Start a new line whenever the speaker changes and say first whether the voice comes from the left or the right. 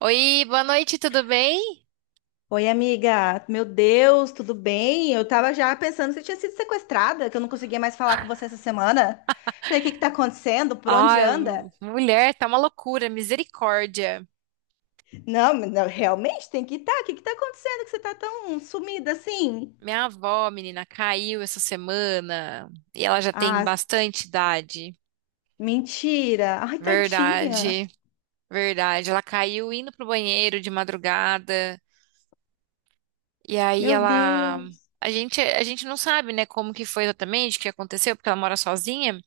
right: Oi, boa noite, tudo bem?
left: Oi, amiga. Meu Deus, tudo bem? Eu tava já pensando que você tinha sido sequestrada, que eu não conseguia mais falar com você essa semana. Falei, o que que tá acontecendo? Por onde
right: Ai,
left: anda?
right: mulher, tá uma loucura, misericórdia.
left: Não, mas não, realmente tem que estar. O que que tá acontecendo que você tá tão sumida assim?
right: Minha avó, menina, caiu essa semana e ela já tem
left: Ah,
right: bastante idade.
left: mentira. Ai, tadinha.
right: Verdade, verdade. Ela caiu indo pro banheiro de madrugada e aí
left: Meu
right: ela,
left: Deus.
right: a gente não sabe, né, como que foi exatamente, o que aconteceu, porque ela mora sozinha.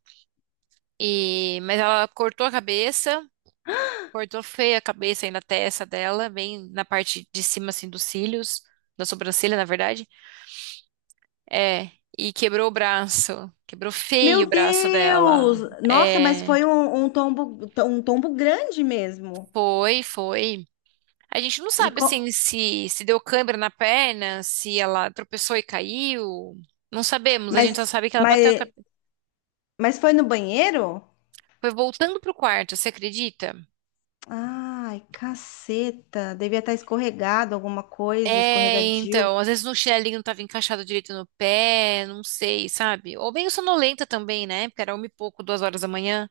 right: E, mas ela cortou a cabeça. Cortou feia a cabeça aí na testa dela, bem na parte de cima, assim, dos cílios, da sobrancelha, na verdade. É, e quebrou o braço. Quebrou feio o
left: Meu
right: braço
left: Deus!
right: dela.
left: Nossa, mas
right: É,
left: foi um tombo, um tombo grande mesmo.
right: foi. A gente não
left: E
right: sabe,
left: co-
right: assim, se deu câimbra na perna, se ela tropeçou e caiu. Não sabemos, a gente só
left: mas,
right: sabe que ela bateu a
left: mas,
right: cabeça.
left: mas foi no banheiro?
right: Foi voltando pro quarto, você acredita?
left: Ai, caceta. Devia estar escorregado alguma coisa,
right: É,
left: escorregadio.
right: então, às vezes no chinelinho não tava encaixado direito no pé, não sei, sabe? Ou bem sonolenta também, né? Porque era uma e pouco, 2 horas da manhã.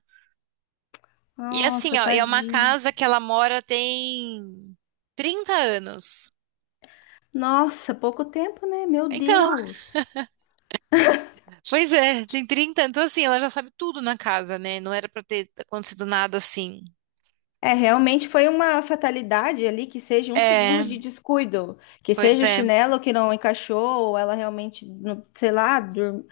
right: E assim,
left: Nossa,
right: ó, e é uma
left: tadinha.
right: casa que ela mora tem 30 anos.
left: Nossa, pouco tempo, né? Meu
right: Então,
left: Deus.
right: pois é, tem 30. Então assim, ela já sabe tudo na casa, né? Não era pra ter acontecido nada assim.
left: É, realmente foi uma fatalidade ali, que seja um segundo
right: É,
left: de descuido, que
right: pois
left: seja o
right: é.
left: chinelo que não encaixou, ou ela realmente, sei lá, dur-.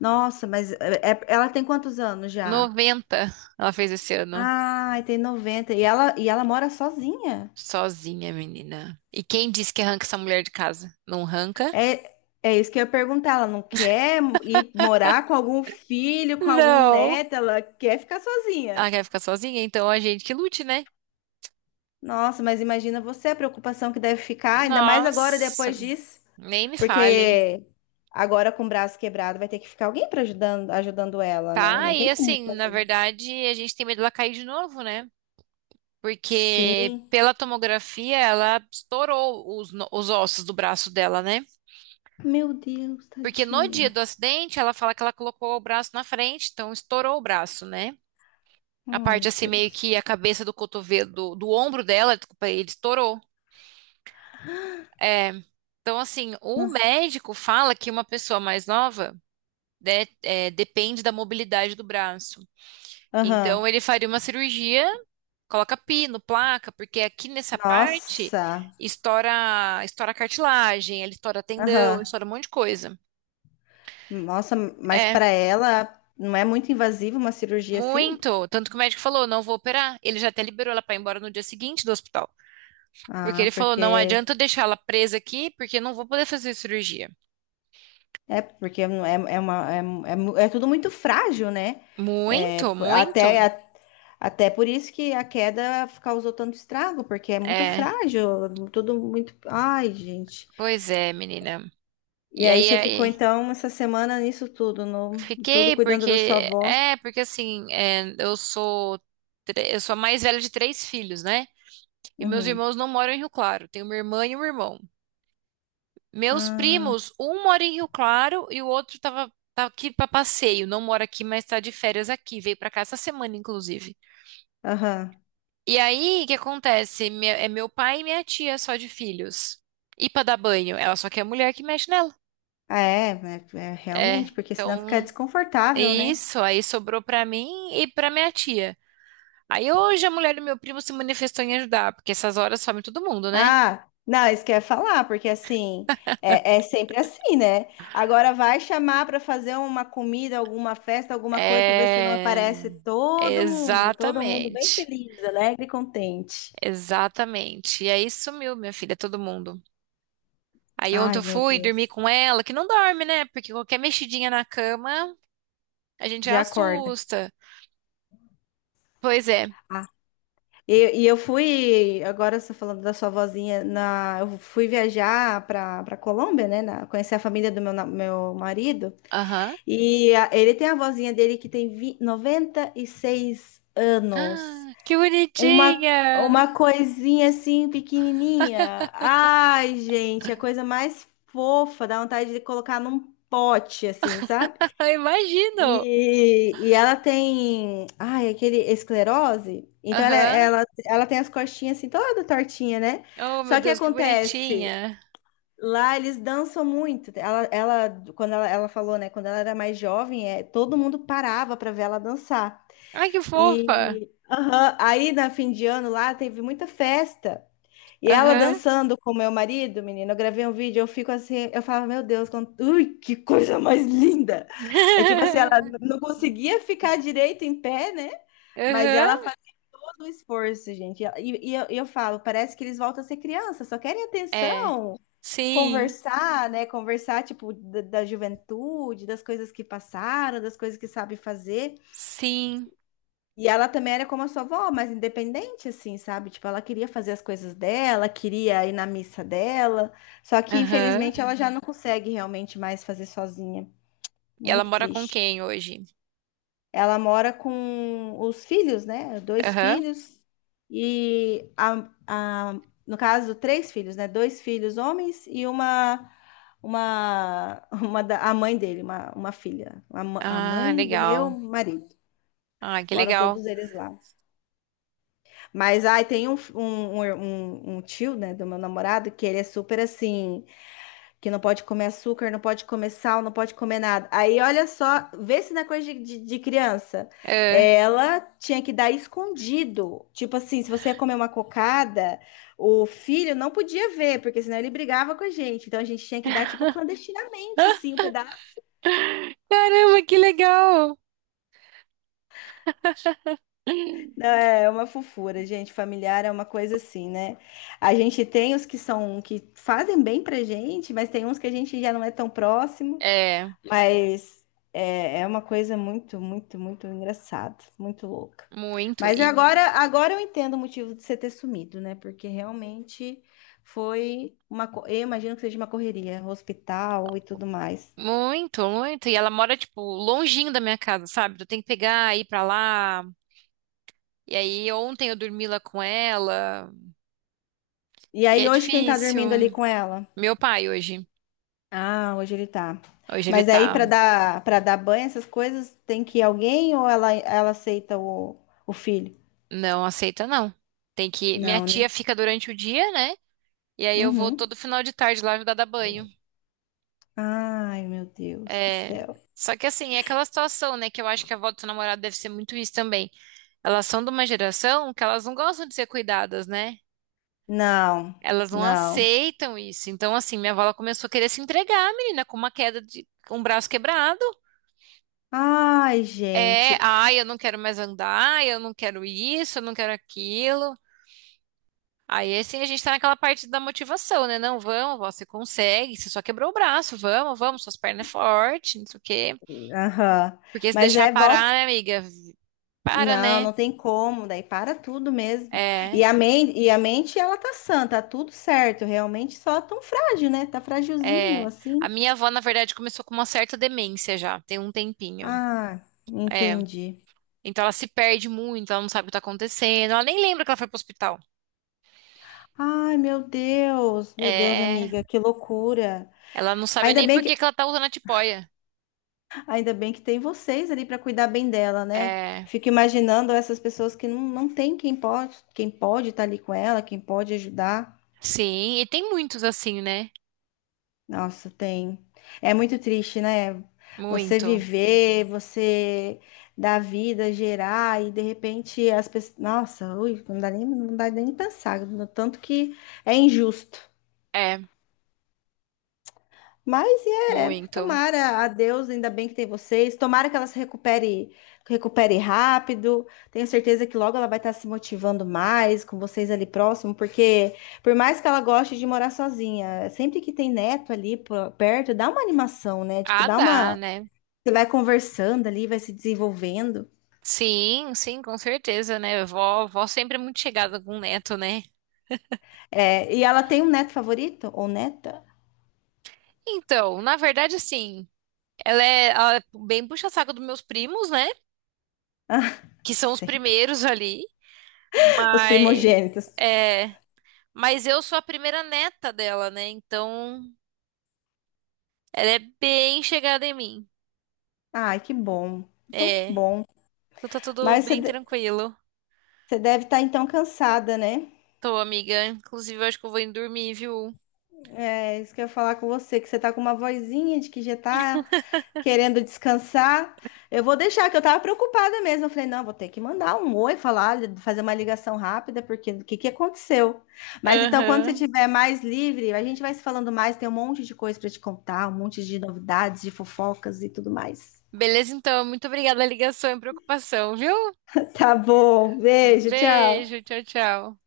left: Nossa, mas ela tem quantos anos já?
right: 90, ela fez esse ano,
left: Ai, tem 90. E ela mora sozinha?
right: sozinha, menina. E quem disse que arranca essa mulher de casa? Não arranca?
left: É, é isso que eu ia perguntar. Ela não quer ir morar com algum filho, com algum
right: Não.
left: neto, ela quer ficar sozinha.
right: Ela quer ficar sozinha, então a gente que lute, né?
left: Nossa, mas imagina você a preocupação que deve ficar, ainda mais agora
right: Nossa,
left: depois disso,
right: nem me fale.
left: porque agora com o braço quebrado vai ter que ficar alguém para ajudando ela, né?
right: Tá,
left: Não
right: e
left: tem como
right: assim, na
left: fazer.
right: verdade, a gente tem medo dela cair de novo, né? Porque
left: Sim.
right: pela tomografia, ela estourou os, os ossos do braço dela, né?
left: Meu Deus,
right: Porque no dia
left: tadinha.
right: do acidente, ela fala que ela colocou o braço na frente, então estourou o braço, né?
left: Oh,
right: A parte
left: meu
right: assim, meio que a
left: Deus.
right: cabeça do cotovelo, do ombro dela, desculpa, ele estourou. É. Então, assim, o
left: Não.
right: médico fala que uma pessoa mais nova. Né, é, depende da mobilidade do braço. Então,
left: Aham.
right: ele faria uma cirurgia, coloca pino, placa, porque aqui nessa parte
left: Nossa.
right: estoura cartilagem, ele estoura tendão,
left: Aham.
right: estoura um monte de coisa.
left: Nossa, mas
right: É,
left: para ela não é muito invasiva uma cirurgia assim?
right: muito. Tanto que o médico falou, não vou operar. Ele já até liberou ela para ir embora no dia seguinte do hospital. Porque
left: Ah,
right: ele falou, não adianta eu deixar ela presa aqui, porque eu não vou poder fazer cirurgia.
left: porque é, é é uma é tudo muito frágil, né? É,
right: Muito, muito.
left: até por isso que a queda causou tanto estrago, porque é muito
right: É,
left: frágil, tudo muito. Ai, gente.
right: pois é, menina.
left: E
right: E
left: aí
right: aí,
left: você ficou
right: aí
left: então essa semana nisso tudo, no tudo
right: fiquei
left: cuidando da sua
right: porque
left: avó.
right: é porque assim é, eu sou eu sou a mais velha de 3 filhos, né? E meus
left: Uhum.
right: irmãos não moram em Rio Claro. Tenho uma irmã e um irmão. Meus
left: Ah,
right: primos, um mora em Rio Claro e o outro tava tá aqui para passeio. Não mora aqui, mas tá de férias aqui. Veio para cá essa semana, inclusive.
left: aham.
right: E aí, o que acontece? É meu pai e minha tia só de filhos. E para dar banho, ela só quer mulher que mexe nela.
left: Ah, é,
right: É.
left: realmente, porque senão fica
right: Então,
left: desconfortável, né?
right: isso aí sobrou para mim e para minha tia. Aí hoje a mulher do meu primo se manifestou em ajudar, porque essas horas some todo mundo, né?
left: Ah, não, isso que eu ia falar, porque assim, é sempre assim, né? Agora vai chamar para fazer uma comida, alguma festa, alguma coisa, para ver se não aparece
right: É.
left: todo mundo bem
right: Exatamente.
left: feliz, alegre e contente.
right: Exatamente. E aí sumiu, minha filha, todo mundo. Aí ontem
left: Ai,
right: eu
left: meu
right: fui dormir
left: Deus,
right: com ela, que não dorme, né? Porque qualquer mexidinha na cama, a gente já
left: já acorda.
right: assusta. Pois é.
left: Ah, e eu fui, agora você falando da sua vozinha, eu fui viajar para Colômbia, né? Conhecer a família do meu marido,
right: Aham.
left: e ele tem a vozinha dele que tem 96 anos.
right: Ah, que
left: Uma,
right: bonitinha!
left: uma coisinha assim, pequenininha. Ai, gente, a coisa mais fofa, dá vontade de colocar num pote, assim, sabe?
right: Eu imagino!
left: E ela tem, ai, aquele esclerose. Então ela,
right: Aham.
left: ela, ela tem as costinhas assim, toda tortinha, né?
right: Oh, meu
left: Só que
right: Deus, que
left: acontece,
right: bonitinha!
left: lá eles dançam muito. Ela quando ela falou, né? Quando ela era mais jovem, é, todo mundo parava para ver ela dançar.
right: Ai, que fofa!
left: E aham, aí na fim de ano lá teve muita festa. E ela
right: Aham.
left: dançando com meu marido, menina, eu gravei um vídeo, eu fico assim, eu falava, meu Deus, ui, que coisa mais linda! É tipo assim, ela não conseguia ficar direito em pé, né? Mas ela
right: Aham.
left: fazia todo o esforço, gente. E eu falo, parece que eles voltam a ser criança, só querem
right: É.
left: atenção,
right: Sim,
left: conversar, né? Conversar, tipo, da juventude, das coisas que passaram, das coisas que sabe fazer.
right: sim.
left: E ela também era como a sua avó, mas independente, assim, sabe? Tipo, ela queria fazer as coisas dela, queria ir na missa dela. Só que,
right: Aham.
left: infelizmente, ela já, uhum, não, uhum, consegue realmente mais fazer sozinha.
right: E ela
left: Muito
right: mora com
left: triste.
right: quem hoje?
left: Ela mora com os filhos, né? Dois
right: Aham.
left: filhos. E, no caso, três filhos, né? Dois filhos homens e uma, a mãe dele, uma filha. A
right: Ah,
left: mãe do meu
right: legal.
left: marido.
right: Ah, que
left: Moram
right: legal.
left: todos eles lá. Mas ai, tem um, um, um, er, um um tio, né, do meu namorado, que ele é super assim, que não pode comer açúcar, não pode comer sal, não pode comer nada. Aí olha só, vê se na coisa de, de criança.
right: É.
left: Ela tinha que dar escondido. Tipo assim, se você ia comer uma cocada, o filho não podia ver, porque senão ele brigava com a gente. Então a gente tinha que dar, tipo, clandestinamente, assim, o pedaço.
right: Caramba, que legal.
left: Não. É uma fofura, gente. Familiar é uma coisa assim, né? A gente tem os que são que fazem bem pra gente, mas tem uns que a gente já não é tão próximo.
right: É,
left: Mas é uma coisa muito, muito, muito engraçada, muito louca.
right: muito.
left: Mas eu
right: E,
left: agora eu entendo o motivo de você ter sumido, né? Porque realmente foi eu imagino que seja uma correria, hospital e tudo mais.
right: muito. E ela mora, tipo, longinho da minha casa, sabe? Eu tenho que pegar, ir pra lá. E aí, ontem eu dormi lá com ela.
left: E
right: E
left: aí
right: é
left: hoje quem tá
right: difícil.
left: dormindo ali com ela?
right: Meu pai hoje.
left: Ah, hoje ele tá.
right: Hoje ele
left: Mas aí
right: tá.
left: para dar banho, essas coisas, tem que ir alguém ou ela aceita o filho?
right: Não aceita, não. Tem que. Minha
left: Não, né?
right: tia fica durante o dia, né? E aí eu vou
left: Uhum.
right: todo final de tarde lá ajudar a dar banho.
left: Ai, meu Deus do
right: É,
left: céu.
right: só que assim, é aquela situação, né? Que eu acho que a avó do seu namorado deve ser muito isso também. Elas são de uma geração que elas não gostam de ser cuidadas, né?
left: Não,
right: Elas não
left: não.
right: aceitam isso. Então, assim, minha avó ela começou a querer se entregar, menina, com uma queda de com um braço quebrado.
left: Ai,
right: É,
left: gente.
right: ai, eu não quero mais andar, eu não quero isso, eu não quero aquilo. Aí, assim, a gente tá naquela parte da motivação, né? Não, vamos, vó, você consegue, você só quebrou o braço, vamos, suas pernas é forte, não sei o quê.
left: Aham.
right: Porque se
left: Mas
right: deixar
left: é volta.
right: parar, né, amiga? Para,
left: Não,
right: né?
left: não tem como, daí para tudo mesmo. E
right: É,
left: a mente, e a mente ela tá sã, tá tudo certo, realmente só tão frágil, né? Tá fragilzinho
right: é. A
left: assim.
right: minha avó, na verdade, começou com uma certa demência já, tem um tempinho.
left: Ah,
right: É.
left: entendi.
right: Então ela se perde muito, ela não sabe o que tá acontecendo, ela nem lembra que ela foi pro hospital.
left: Ai, meu Deus,
right: É.
left: amiga, que loucura.
right: Ela não sabe
left: Ainda
right: nem
left: bem
right: por que
left: que,
right: que ela tá usando a tipoia.
left: ainda bem que tem vocês ali para cuidar bem dela, né?
right: É.
left: Fico imaginando essas pessoas que não tem quem pode estar ali com ela, quem pode ajudar.
right: Sim, e tem muitos assim, né?
left: Nossa, tem. É muito triste, né? Você
right: Muito.
left: viver, você dar vida, gerar e de repente as pessoas, nossa, ui, não dá nem pensar, no tanto que é injusto.
right: É,
left: Mas é,
right: muito.
left: tomara a Deus, ainda bem que tem vocês. Tomara que ela se recupere, rápido. Tenho certeza que logo ela vai estar se motivando mais com vocês ali próximo, porque por mais que ela goste de morar sozinha, sempre que tem neto ali perto, dá uma animação, né? Tipo,
right: Ah,
left: dá
right: dá,
left: uma.
right: né?
left: Você vai conversando ali, vai se desenvolvendo.
right: Sim, sim, com certeza, né? Vó, vó sempre é muito chegada com o neto, né?
left: É, e ela tem um neto favorito ou neta?
right: Então, na verdade, assim, ela é, ela é bem puxa-saco dos meus primos, né? Que são os
left: Sempre.
right: primeiros ali.
left: Os
right: Mas,
left: primogênitos.
right: é, mas eu sou a primeira neta dela, né? Então, ela é bem chegada em mim.
left: Ai, que bom. Então, que
right: É,
left: bom.
right: então tá tudo
left: Mas você
right: bem tranquilo.
left: Você deve estar então cansada, né?
right: Tô, amiga. Inclusive, eu acho que eu vou indo dormir, viu?
left: É isso que eu ia falar com você, que você tá com uma vozinha de que já tá querendo descansar. Eu vou deixar, que eu tava preocupada mesmo. Eu falei, não, vou ter que mandar um oi, falar, fazer uma ligação rápida, porque o que que aconteceu? Mas então, quando você
right: Aham.
left: estiver mais livre, a gente vai se falando mais, tem um monte de coisa para te contar, um monte de novidades, de fofocas e tudo mais.
right: Beleza, então. Muito obrigada a ligação e preocupação, viu?
left: Tá bom, beijo, tchau.
right: Beijo, tchau, tchau.